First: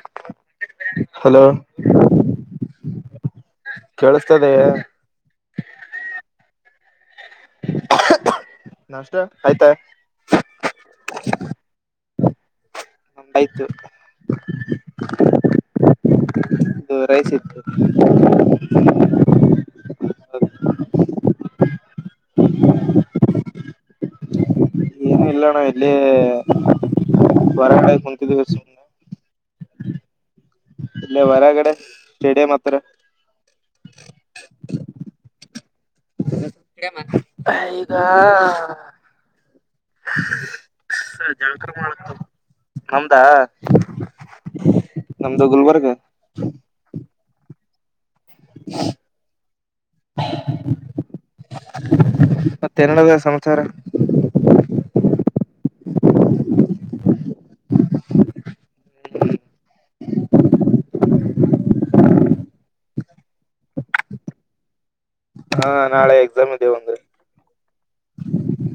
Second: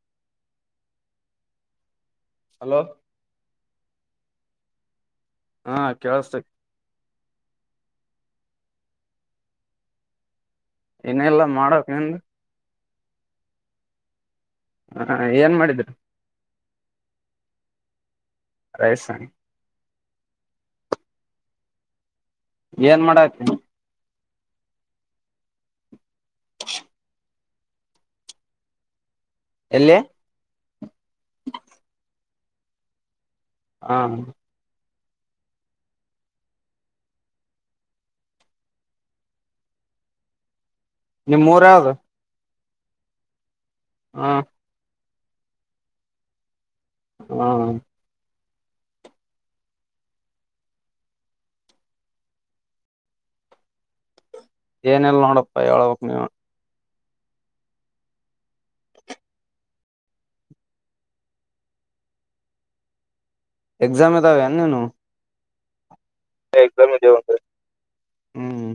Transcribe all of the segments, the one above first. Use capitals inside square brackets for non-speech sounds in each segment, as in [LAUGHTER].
[INAUDIBLE] Hello hello ಕೇಳಸ್ತದ ಹಾ ಕೇಳಸ್ತ ನಷ್ಟ ಆಯ್ತಾ ಏನಲ್ಲಾ ಮಾಡಕ್ ನಿನ್ ಉಟಾಯ್ತು ಏನ್ ಮಾಡಿದ್ರಿ ದೂರೈಸತ್ತು ರೈಸ ಏನ್ ಮಾಡಕ ಏನು ಇಲ್ಲಣ ಇಲ್ಲಿ ಹೊರಟ ಕುಂತಿದೀವಿ ಸುಮಮ್ಮನೆ ಎಲ್ಲಿ [INAUDIBLE] ಇಲ್ಲ ಹೊರಗಡೆ ಸ್ಟೇಡಿಯಂ್ ಹತ್ರ ಹ ಗ [UNINTELLIGIBLE] ಸ ನಿಮ್ ಜಾಕ ಊರ ಯಾವ್ದು ಮಾಡ ನಮ್ದಾ ಹಾ ನಮ್ದು ಗುಲ್ಬರ್ಗ ಹ್ಮ [INAUDIBLE] [INAUDIBLE] ಮತ್ತೆನ್ನಡದ ಸಮಾಚಾರ ಏನೆಲ್ಲ ನೋಡಪ್ಪಾ ಹೇಳಳ್ಬಕ್ ನೀವು ಎಕ್ಸಾಮ್ ಅದವೇನು ನಿನವು ಹಾ ನಾಳೆ ಎಕ್ಸಾಮ್ ಇದ್ದೇವೆ ಅಂದ್ರೆ ಹ್ಮ್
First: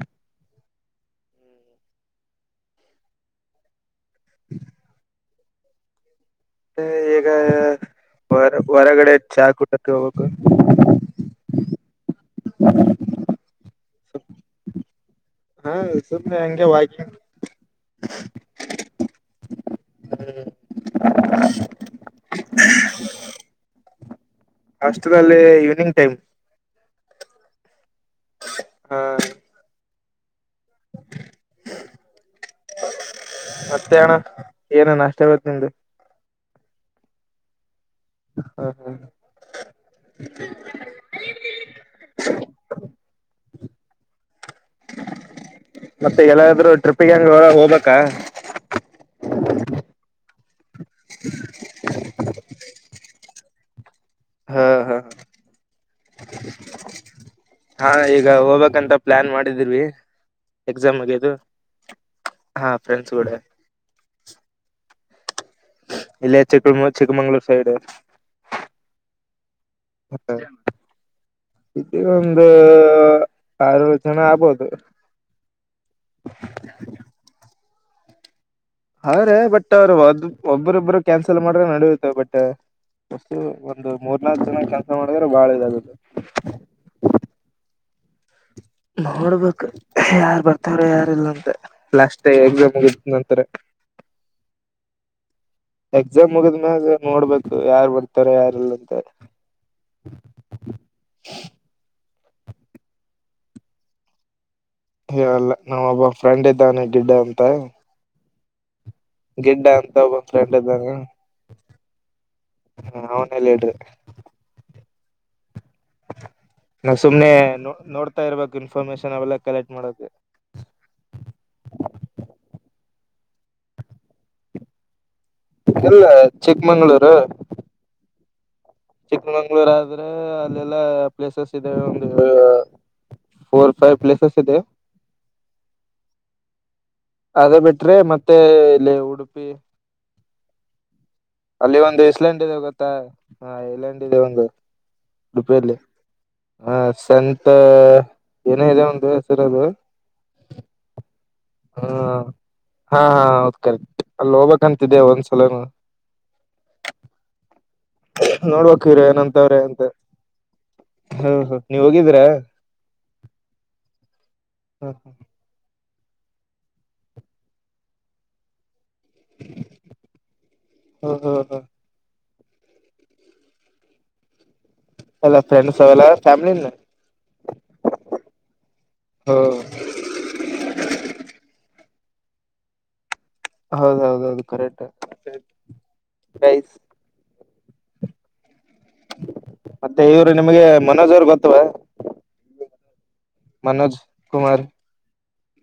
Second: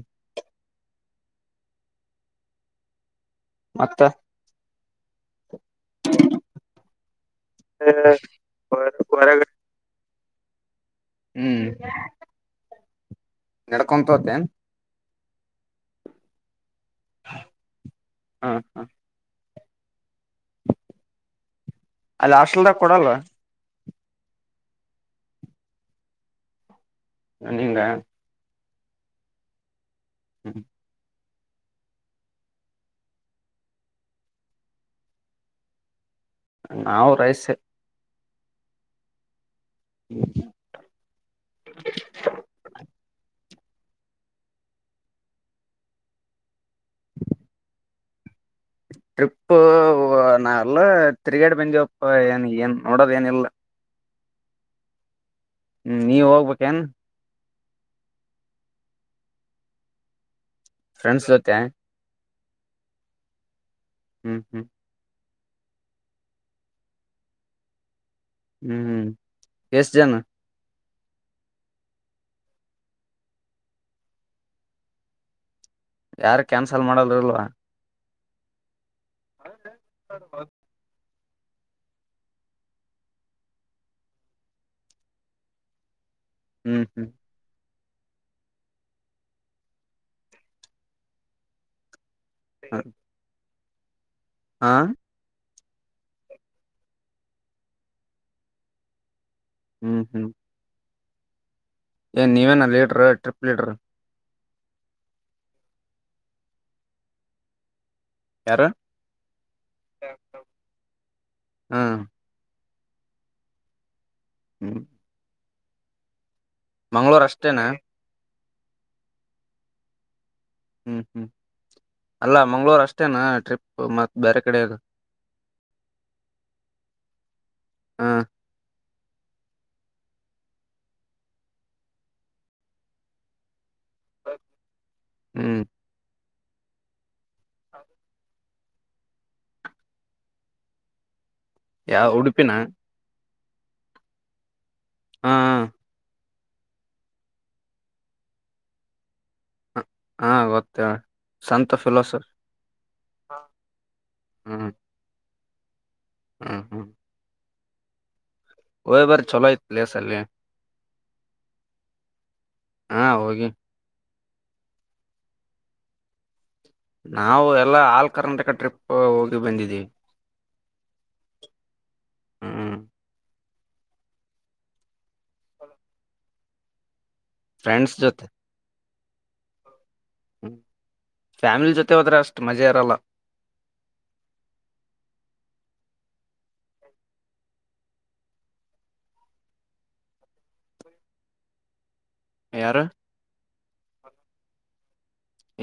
ಮತ್ತ ಮತ್ತ ಈಗ ಹೊರ ಹೊರಗಡೆ ಹೊರಗ ಚಾ ಕುಡ್ಲೆಕ್ಕೆ ಹೋಗ್ಬೇಕು ಹ್ಮ್ [INAUDIBLE] ನಡ್ಕೊಂತ ಹೊತ್ತೇನ್ ಹಾ ಸುಮ್ಮನೆ ಹಂಗೆ ವಾಕಿಂಗ್ ಹ್ಮ ಹಾ ಅಲ್ಲಿ ಆಷ್ಟಲ್ದಾಗ ಕೊಡಲ್ವಾ ಅಷ್ಟಲ್ಲಿ ಈವ್ನಿಂಗ್ ಟೈಮ್ ನನ್ನಂಗ ಹಾ ಮತ್ತೆ ಅಣ್ಣ ಏನನ್ ಅಷ್ಟ ಬತ್ತ ನಿಮ್ದು ನಾವು ರೈಸ್ ಹಾ ಹ್ಮ ಹ್ಮ ಮತ್ತೆ ಎಲ್ಲಾದ್ರರು ಟ್ರಿಪ್ಪಿಗೆ ಹಂಗ ಹೋಗ್ಬೇಕಾ ಟ್ರಿಪ್ಪ ನಾ ಎಲ್ಲ ತಿರುಗೇಡೆ ಬಂದಿವಿಪ್ಪ ಏನ್ ಏನ್ ನೋಡೋದ ಏನಿಲ್ಲ ಹಾ ಹಾ ಹ್ಮ್ ನೀವ್ ಹೋಗ್ಬೇಕೇನ್ ಹಾ ಈಗ ಹೋಗ್ಬೇಕ್ಂತ ಪ್ಲಾನ್ ಮಾಡಿ ವಿ ಎಕ್ಸಾಮ್ ಫ್ರೆಂಡ್ಸ್ ಮಗೆದು ಜೊತೆ ಫ್ರೆಂಡ್ಸ್ ಗುಡೆ ಹ್ಮ್ ಹ್ಮ್ ಇಲ್ಲೇ, ಚಿಕ್ಕ ಚಿಕ್ಕಮಂಗ್ಳೂರ್ ಸೈಡ್. [UNINTELLIGIBLE] ಹ್ಮ್, ಹ್ಮ್, ಎಸ್ಟು, ಜನ. [INAUDIBLE] ಇದ್ರೂ ಒಂದು ಅರವತ್ತು, ಜನ ಆಗಬಹುದು. [UNINTELLIGIBLE] ಯಾರು, ಕ್ಯಾನ್ಸಲ್, ಮಾಡಲ್ಲ ಅಲ್ವಾ? [UNINTELLIGIBLE] ಅವರೇ, ಬಟ್ ಅವ್ರರು ಒಬ್ಬ, ಒಬ್ಬರಿದ್ದರು ಕ್ಯಾನ್ಸಲ್, ಮಾಡ್ರೆ ನಡೆಯುತ್ತೆ ಬಟ್. [UNINTELLIGIBLE] ಮೋಸ್ಟ್ಲಿ ಒಂದು ಮೂರು ನಾಲ್ಕು ಜನ ಕೆಲಸ ಮಾಡಿದ್ರೆ ಬಹಳ ಇದಾಗುತ್ತೆ. [UNINTELLIGIBLE] ಹ್ಮ್, ಹ್ಮ್. [INAUDIBLE] ನೋಡ್ಬೇಕು, ಯಾರ್, ಬರುತ್ತಾರೆ, ಯಾರಿಲ್ಲ ಅಂತ ಲಾಸ್ಟ್. [UNINTELLIGIBLE] ಮತ್ತೆ ಹೇಳಬೇಕು ಅಂತ ಇದು ಮಾಡ್ತಾರೆ. [UNINTELLIGIBLE] ಹಾ. [INAUDIBLE] ಎಕ್ಸಾಮ್ ಮುಖದ ಮೇಲೆ ನೋಡಬೇಕು ಯಾರು ಬರ್ತಾರೆ ಇಲ್ಲ ಅಂತ? [UNINTELLIGIBLE] ಹ್ಮ್, ಹ್ಮ್. [INAUDIBLE] [INAUDIBLE] [UNINTELLIGIBLE] ಏನ್, ನೀವೇನ, ಲೀಡರ್, ಟ್ರಿಪ್ ಲೀಡರ್! [INAUDIBLE] ಇಲ್ಲ, ನಾವೊಬ್ಬ ಫ್ರೆಂಡ್ ಇದ್ದಾನೆ ಗಿಡ್ಡ ಅಂತ! [INAUDIBLE] ಯಾರು? [INAUDIBLE] ಗಿಡ್ಡ ಅಂತ ಒಬ್ಬ ಫ್ರೆಂಡ್ ಇದ್ದಾನೆ. [UNINTELLIGIBLE] ಹ್ಮ್ ಹಾ, ಅವನೇ, ಲೀಡರ್. [UNINTELLIGIBLE] ಹ್ಮ್. [UNINTELLIGIBLE] ನಾವು ಮಂಗ್ಳೂರ್ ಸುಮ್ನೆ ಅಷ್ಟೇನಾ ನೋಡ್ತಾ ಇರ್ಬೇಕು ಇನ್ಫಾರ್ಮೇಶನ್, ಅವೆಲ್ಲಾ ಕಲೆಕ್ಟ್ ಮಾಡಬೇಕು. [UNINTELLIGIBLE] ಹ್ಮ್, ಹ್ಮ್, ಅಲ್ಲ ಮಂಗಳೂರು, ಅಷ್ಟೇನಾ ಟ್ರಿಪ್ ಮತ್, ಬೇರೆ ಕಡೆ ಹೇಳು? [INAUDIBLE] ಇಲ್ಲ, ಚಿಕ್ಕಮಂಗಳೂರು. [UNINTELLIGIBLE] ಹಾ. [INAUDIBLE] ಚಿಕ್ಕಮಂಗ್ಳೂರ್, ಆದ್ರೆ ಅಲ್ಲೆಲ್ಲಾ! ಪ್ಲೇಸಸ್ ಇದೆ ಒಂದು, ಫೋರ್. [UNINTELLIGIBLE] ಫೈವ್, ಪ್ಲಸಸ್, ಇದೆ. [UNINTELLIGIBLE] ಹ್ಮ್ ಅದೇ, ಬಿಟ್ರೆ ಮತ್ತೆ, ಇಲ್ಲಿ ಉಡುಪಿ. [INAUDIBLE] ಅಲ್ಲಿ, ಒಂದು ಯಾವ ಇಸ್ಲೆಂಡ್ ಉಡುಪಿನ ಇದೆ ಗೊತ್ತಾ? ಹ ಯಲ್ಲಂಡಿ, ಇದೆ ಒಂದು ಹಾ ಉಡುಪಿಯಲ್ಲಿ. [INAUDIBLE] ಹ, ಸೆಂಟು, ಏನೋ, ಇದೆ ಒಂದು ಹೆಸರದು? [UNINTELLIGIBLE] ಹಾ, ಗೊತ್ತು. [INAUDIBLE] ಹ್ಮ, ಹಾ, ಹೌ ಕಾರ್ಟ್, ಅಲ್ಲಿ ಹೋಗ್ಕ್ಂತಿದ್ದೆ ಒಂದ್ಸಲನು. [UNINTELLIGIBLE] ಹು, ಹು. [INAUDIBLE] ನೋಡ್ಬೇಕು, ಇರು, ಚಲೋ ಏನಂತವ್ರೆ ಐತ್ ಅಂತ? ಪ್ಲೇಸ್ ಅಲ್ಲಿ [INAUDIBLE] ಓಹೋ, ನೀವು, ಹೋಗಿದಿರ? [INAUDIBLE] ಹಾ ಹೋಗಿ ಹು, ಹ. [INAUDIBLE] ನಾವು, ಎಲ್ಲಾ, ಹಲ್, ಕರ್ನಾಟಕ ಟ್ರಿಪ್. [INAUDIBLE] ಒಹ್,, ಹೋಗಿ ಬಂದಿದ್ದೀ. ಹ್ಮ್ ಹ್ಮ್ [INAUDIBLE] ಅಲ್ಲ ಫ್ರೆಂಡ್ಸ್ ಅವರ ಫ್ಯಾಮಿಲಿನಾ. [INAUDIBLE] ಫ್ರೆಂಡ್ಸ್, ಜೊತೆ. [INAUDIBLE] ಒಹ್. [UNINTELLIGIBLE] ಹ್ಮ್ ಫ್ಯಾಮಿಲಿ ಜೊತೆ ಹೋದ್ರೆ! ಅಷ್ಟ್ ಮಜ ಇರಲ್ಲ. [INAUDIBLE] ಹೌದೌದೌದು, ಕರೆಕ್ಟ್ಸ್, ಗೈಸ್.. [UNINTELLIGIBLE] ಮತ್ತೆ, ಇವರು ನಿಮ್ಗೆ ಮನೋಜ್ ಅವರು ಗೊತ್ತ? ಯಾರು [INAUDIBLE] ಮನೋಜು, ಕುಮಾರ್. [INAUDIBLE]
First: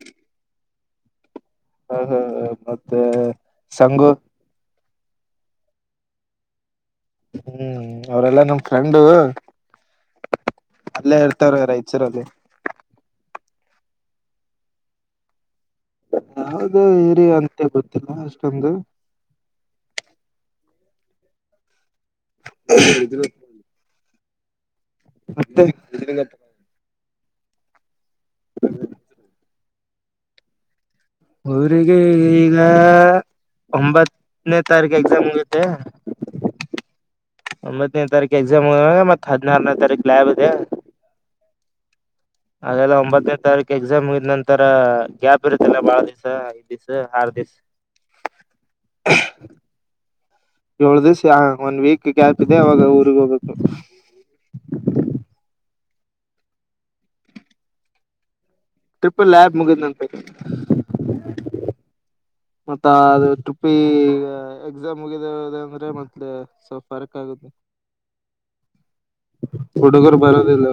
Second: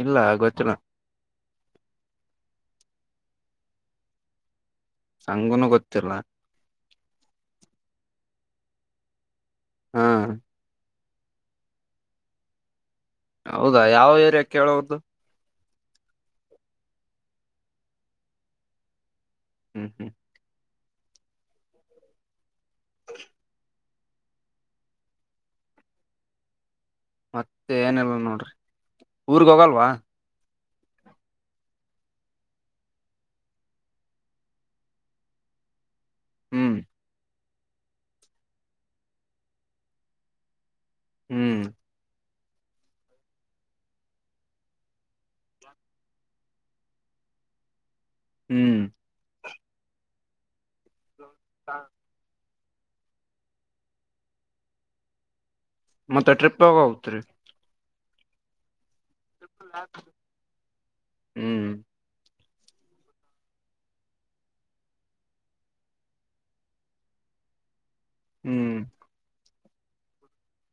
ಇಲ್ಲ, ಗೊತ್ತಿಲ್ಲ? [INAUDIBLE] ಹೂ, ಹೂ, ಮತ್ತೆ ಸಂಗು? [INAUDIBLE] ಸಂಗುನು, ಗೊತ್ತಿಲ್ಲ? [INAUDIBLE] ಹ್ಮ್, ಹ್ಮ್ಮ್, ಅವರೆಲ್ಲ, ನಮ ಫ್ರೆಂಡು. [INAUDIBLE] ಹಾ. [INAUDIBLE] ಅಲ್ಲೇ ಇರುತ್ತಾರೆ, ರೈಚೂರಲ್ಲಿ. [INAUDIBLE] ಹೌದಾ, ಯಾವ ಏರಿಯಾ, ಕೇಳು ಅವರದು. [INAUDIBLE] ಯಾವ್ದ ಹೀರಿ ಅಂತ ಗೊತ್ತಿಲ್ಲ ಅಷ್ಟೊಂದು ಹ್ಮ್ ಹ್ಮ್ ಇ [UNINTELLIGIBLE] ಮತ್ತೆ ಮತ್ತೆ ಏನಲ್ ನೋಡ್ರಿ ಊರ್ಗ್ ಹೋಗಲ್ವಾ ಅವರಿಗೆ ಈಗ ಒಂಬತ್ತನೇ ತಾರೀಕು ಎಕ್ಸಾಮ್ ಮುಗಿಯುತ್ತೆ ಹ್ಮ್ ಒಂಬತ್ತನೇ ತಾರೀಕು ಎಕ್ಸಾಮ್ ಹಾಗ ಮತ್ತತ್ ಹದಿನಾರನ ತಾರೀಕ ಲ್ಾಬ್ ಇದೆ ಹ್ಮ್ ಹಾಗೆಲ್ಲ ಒಂಬತ್ತನೇದು ತಾರೀಕು ಎಕ್ಸಾಮ್ ಇದಿದ ನಂತರ ಗ್ಯಾಪ್ ಇರುತ್ತಲ್ಲ ಬಾಳ ದಿವ್ಸ ಐದ್ ದಿವ್ ಆರ್ ದಿಸ ಹ್ಮ್ ಏಳು ದಿವಸ ಯ ಒಂದ್ ವೀಕ್ ಗ್ಯಾಪ್ ಇದೆ ಅವಾಗ ಊರ್ಗ್ ಹೋಗ್ಬೇಕು ಮತ್ತೆ ಟ್ರಿಪ್ಾಗ ಹೋಗತ್ರಿ ಟ್ರಿಪಲ್ ಲಬ್ ಮುಗು ಹ್ಮ್ ಮತ್ತ ಅದು ಟುಪ್ಪಿ ಎಕ್ಸಾಮ್ ಮುಗಿದ ಅಂದ್ರೆ ಮತ್ ಸ್ವಲ್ ಫರ್ಕ್ ಆಗುತ್ತೆ ಹ್ಮ್ ಹುಡುಗರು ಬರದಿಲ್ಲ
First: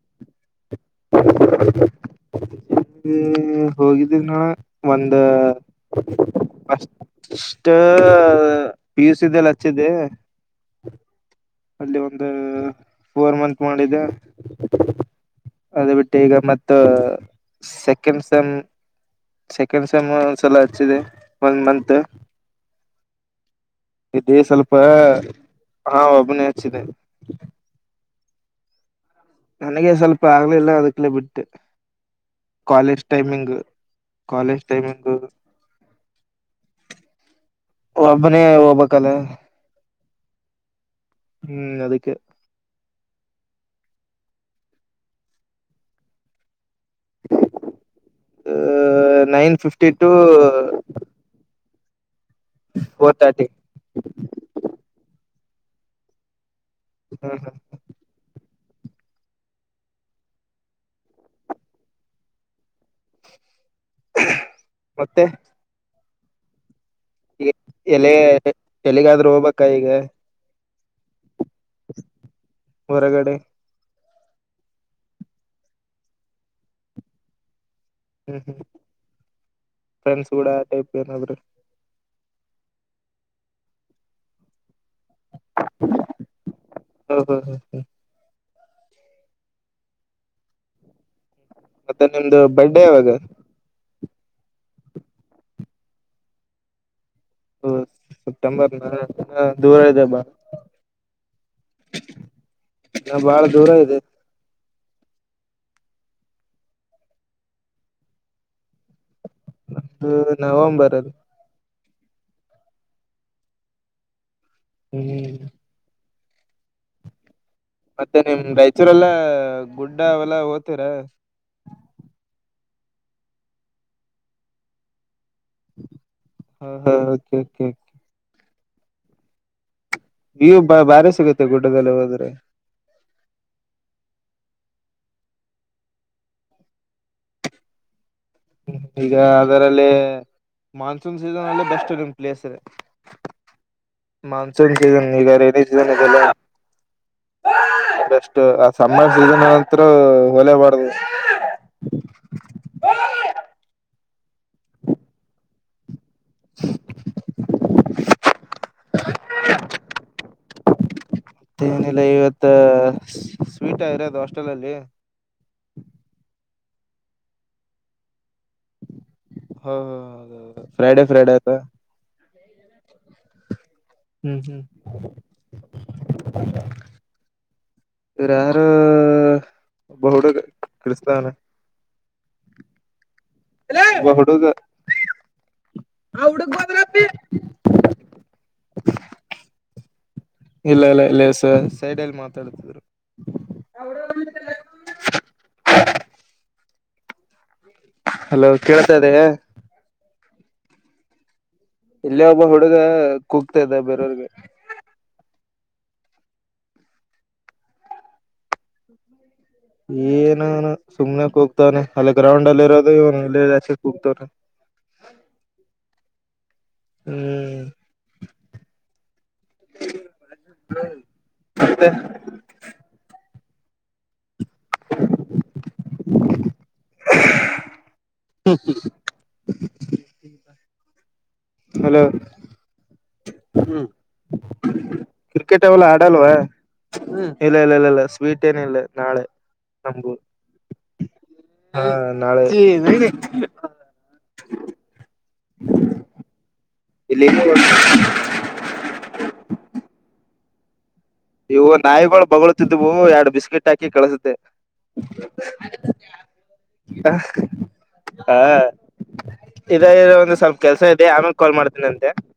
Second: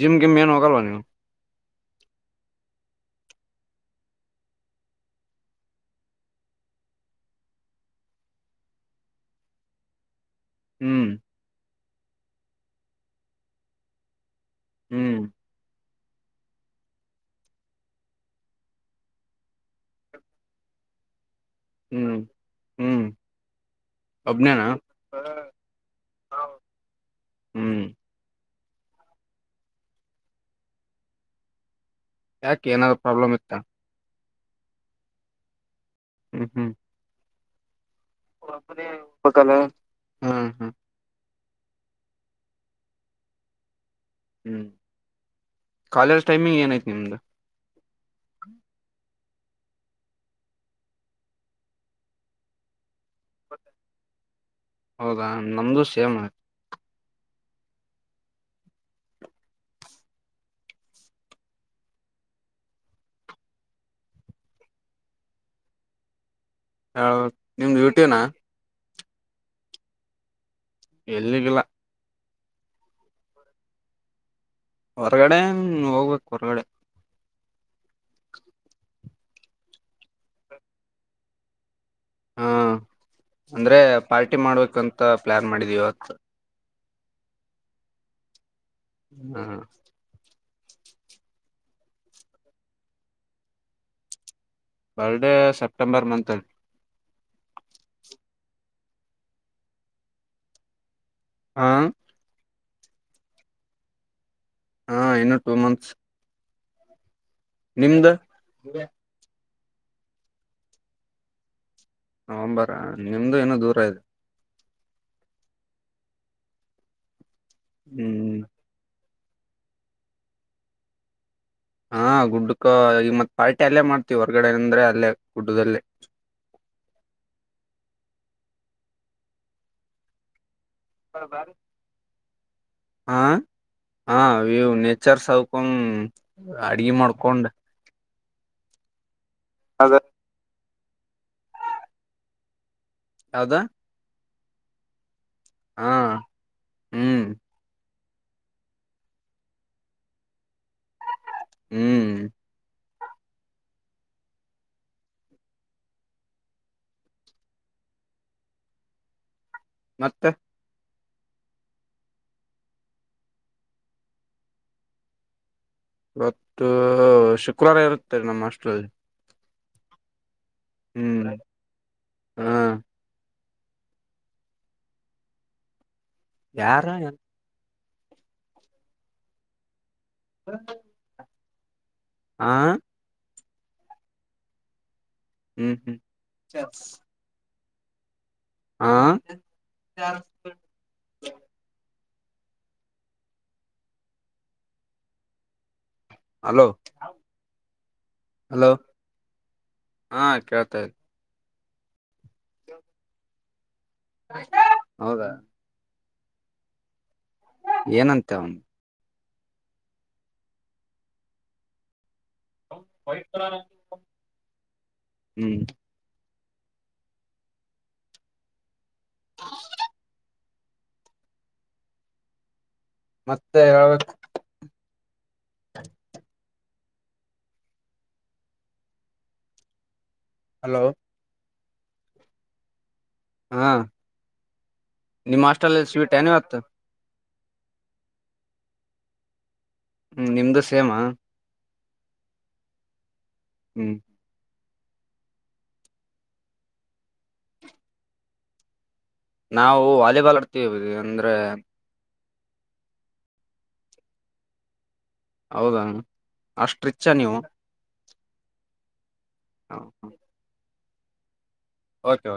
ಜಿಮ ಗಿಮ್ ಏನು ಹೊಗಲ್ ನೀವು ಇ ಹೋಗಿದ್ದ ನಾಒಂದ ಅ ಪೀಸ್ ಇದೆಲ್ಲ ಹಚ್ಚಿದೆ ಹ್ಮ್ ಅಲ್ಲಿ ಒಂದು ಫೋರ್ ಮಂತ್ ಮಾಡಿದ್ದ ಹ್ಮ್ ಈಗ ಮ ಸೆಕೆಂಡ್ ಸೇಮ್ ಸೆಕೆಂಡ್ ಸಮ್ ಒಂದ್ಸಲ ಹಚ್ಚಿದೆ ಹ್ಮ್ ಹ್ಮ್ ಇದೆ ಒಬ್ನೇನಾ ಸ್ವಲ್ಪ ಹಾ ಒಬನೇ ಹಚ್ಚಿದೆ ಹ್ಮ್ ನನಗೆ ಸ್ವಲ್ಪ ಆಗ್ಲ ಇಲ್ಲ ಅದಕ್ಕಲೇ ಬಿಟ್ಟು ಯಾಕೆ ಏನಾದ್ರು ಕಾಲೇಜ್ ಪ್ರಾಬ್ಲಮ್ ಟೈಮಿಂಗ್ ಇತ್ತ ಕಾಲೇಜ್ ಟೈಮಿಂಗ್ ಹ್ಮ್ ಹ್ಮ್ ಒಬ್ಬನೇ ಹೋಗಬೇಕಲ್ಲ ಹ್ಮ್ ಹ್ಮ್ ಅದಕ್ಕೆ ಹ್ಮ್ ಕಾಲೇಜ್ ಟೈಮಿಂಗ್ ಏನಐತಿ ನಿಮ್ದ nine fifty to four thirty ಹೌದಾ ನಮ್ದು ಸೇಮ್ ಹ್ಮ್ ಹ್ಮ್ ಹಾ [INAUDIBLE] ಮತ್ತೆ ಹ ನಿಮ್ದ ಡ್ಯೂಟನಾ ಯಲಿಗಾದ್ರೂ ಹೋಗ್ಬಕ್ಕ ಈಗ ಎಲ್ಲಿಗಿಲ್ಲ ಹೊರಗಡೆ ಹೊರಗಡೆ ಹೋಗ್ಬೇಕು ಹೊರ್ಗಡೆ ಹ್ಮ್ ಹ್ಮ್ ಫ್ರೆಂಡ್ಸ್ ಕೂಡ ಆ ಟೈಪ್ ಏನಾದ್ರೆ ಹಾ ಅಂದ್ರೆ ಪಾರ್ಟಿ ಮಾಡ್ಬೇಕಂತ ಪ್ಲಾನ್ ಮಾಡಿದೀವಿ ಇವತ್ತು ಹ ಹ ಹ ಹ್ಮ ಹಾ ಮತ್ತೆ ನಿಮ್ದು ಬಡ್ಡೇ ಯಾವಾಗ ಬರ್ಡೇ ಸೆಪ್ಟೆಂಬರ್ ಮಂತಲ್ಲಿ ಹ ಸೆಪ್ಟೆಂಬರ್ ನ ದೂರ ಇದೆ ಬಾ ಹ ನಾ ಬಾಳ ದೂರ ಇದೆ ಹಾ ಇನ್ನು ಟೂ ಮಂತ್ಸ್ ನಿಮ್ದ ಹಾ ನಂದು ನವೆಂಬರ್ ಅಲ್ಲಿ ನವಂಬರ ನಿಮ್ದು ಇನ್ನ ದೂರ ಇದೆ ಹ್ಮ್ ಮತ್ತೆ ಹ್ಮ್ ನಿಮ್ ರಾಯಚೂರೆಲ್ಲ ಗುಡ್ಡ ಅವೆಲ್ಲ ಹೋತರ ಹಾ ಗುಡ್ಡಕ್ಕ ಈಗ ಮತ್ ಪಾರ್ಟಿ ಅಲ್ಲೇ ಮಾಡ್ತೀವಿ ಹೊರ್ಗಡೆ ಅಂದ್ರೆ ಅಲ್ಲೇ ಗುಡ್ಡದಲ್ಲೇ ಹಾ ಹಾ ಓಕೆ ಓಕೆ ಓಕೆ ನೀವು ಬ ಬಾರಿ ಸಿಗುತ್ತೆ ಗುಡ್ಡದಲ್ಲಿ ಹೋದ್ರೆ ಆ ಹಾ ಇವು ನೇಚರ್ ಸಾವಿಕೊಂಡ್ ಅಡ್ಗೆ ಮಾಡ್ಕೊಂಡ್ ಹ್ಮ ಈಗ ಅದರಲ್ಲಿ ಮಾನ್ಸೂನ್ ಸೀಸನ್ ಅಲ್ಲ ಬೆಸ್ಟ್ ನಿಮ್ ಪ್ಲೇಸ್ ಯಾವ್ದ ಮಾನ್ಸೂನ್ ಸೀಸನ್ ಈಗ ರೈನಿ ಸೀಸನ್ ಹಾ ಹ್ಮ್ ಆ ಸಮ್ಮರ್ ಸೀಸನ್ ಅಲ್ಲಂತೂ ಹೊಳೆ ಬರ್ದು ಹ್ಮ್ [INAUDIBLE] ಮತ್ತೆ ಮತ್ತೆ ಏನಿಲ್ಲ ಇವತ್ತ ಸ್ವೀಟ್ ಇರದು ಹಾಸ್ಟೆಲ್ಲ್ಲಿ ಇವತ್ತು ಶುಕ್ರವಾರ ಇರುತ್ತಾರೆ ನಮ್ಮ ಹಾಸ್ಟೆಲಲ್ಲಿ ಹ ಹ ಫ್ರೈಡೆ ಫ್ರೈಡೆ ಅತ ಹ್ಮ್ ಹ್ಮ್ ಹ್ಮ್ ಯಾರ ಇವ್ರ ಯಾರು ಬಹಡು ಕ್ರಿಸ್ತವನ ಆ ಲೇ ಒಬ್ಬ ಹುಡುಗ ಹ್ಮ್ ಹ್ಮ್ ಹಾ ಇಲ್ಲಲ್ಲ ಇಲ್ಲಸ ಸೈಡಲ್ಲಿ ಮಾತಾಡ್ತಿದ್ರು ಹಲೋ ಹಲೋ ಕೇಳ್ತಾ್ದ ಹಾ ಕೇಳ್ತಾ ಇದ ಇಲ್ಲಿೇ ಒಬ್ಬ ಹುಡುಗ ಕೂಗ್ತಾ ಇದೆ ಬ ಹೌದಾ ಏನಂತ ಅವನು ಏನ ಸುಮ್ನೆ ಹೋಗ್ತಾ ಅವ್ನೆ ಗ್ರಾೌಂಡಲಿ ಇರದು ಆಚೆ ಕೊಗ್ತಾವ್ರೆ ಹ್ಮ್ ಹ್ಮ್ ಹ ಹ ಮತ್ತೆ ಮತ್ತೆ ಹೇಳಬೇಕು ಹ್ಮ್ ಹ್ಮ್ ಹಲೋ ಹಲೋ ಹಾ ನಿಮ್ಮ್ ಕ್ರಿಕೆಟ್ ಹಾಸ್ಟೆಲ್ ಅವವೆಲ್ಲ ಅಲ್ಲಿ ಸ್ವೀಟ್ ಏನ ಆಡಲ್ವಾ ಇವತ್ತು ಇಲ್ಲ ಇಲ್ಲ ಇಲ್ಲ ಇಲ್ಲ ಸ್ವೀಟ್ ಏನ ಇಲ್ಲ ನಾಳೆ ನಮ್ಗೂ ಹ್ಮ ನಿಮ್ದು ಸೇಮಾ ಹಾ ನಾಳೆ ಹ್ಮ್ ಇಲ್ಲಿ ಇಲ್ಲ ನಾವು ವಾಲಿಬಾಲ್ ಆಡ್ತೀವಿ ಅಂದ್ರೆ ಇವು ನಾಯಿಗಳು ಬೊಗಳುತಿದ್ವು ಎರಡು ಬಿಸ್ಕೆಟ್ ಹಾಕಿ ಕಳಸುತ್ತೆ ಹೌದಾ ಅಷ್ಟ್ ರಿಚ್ ಅ ನೀವು ಹಾ ಇದ ಓಕೆ ಒಂದು ಸ್ವಲ್ಪ ಕೆಲ್ಸ ಇದೆ ಆಮೇಲೆ ಕಾಲ್ ಮಾಡ್ತೀನಿ ಅಂತೆ ಓಕೆ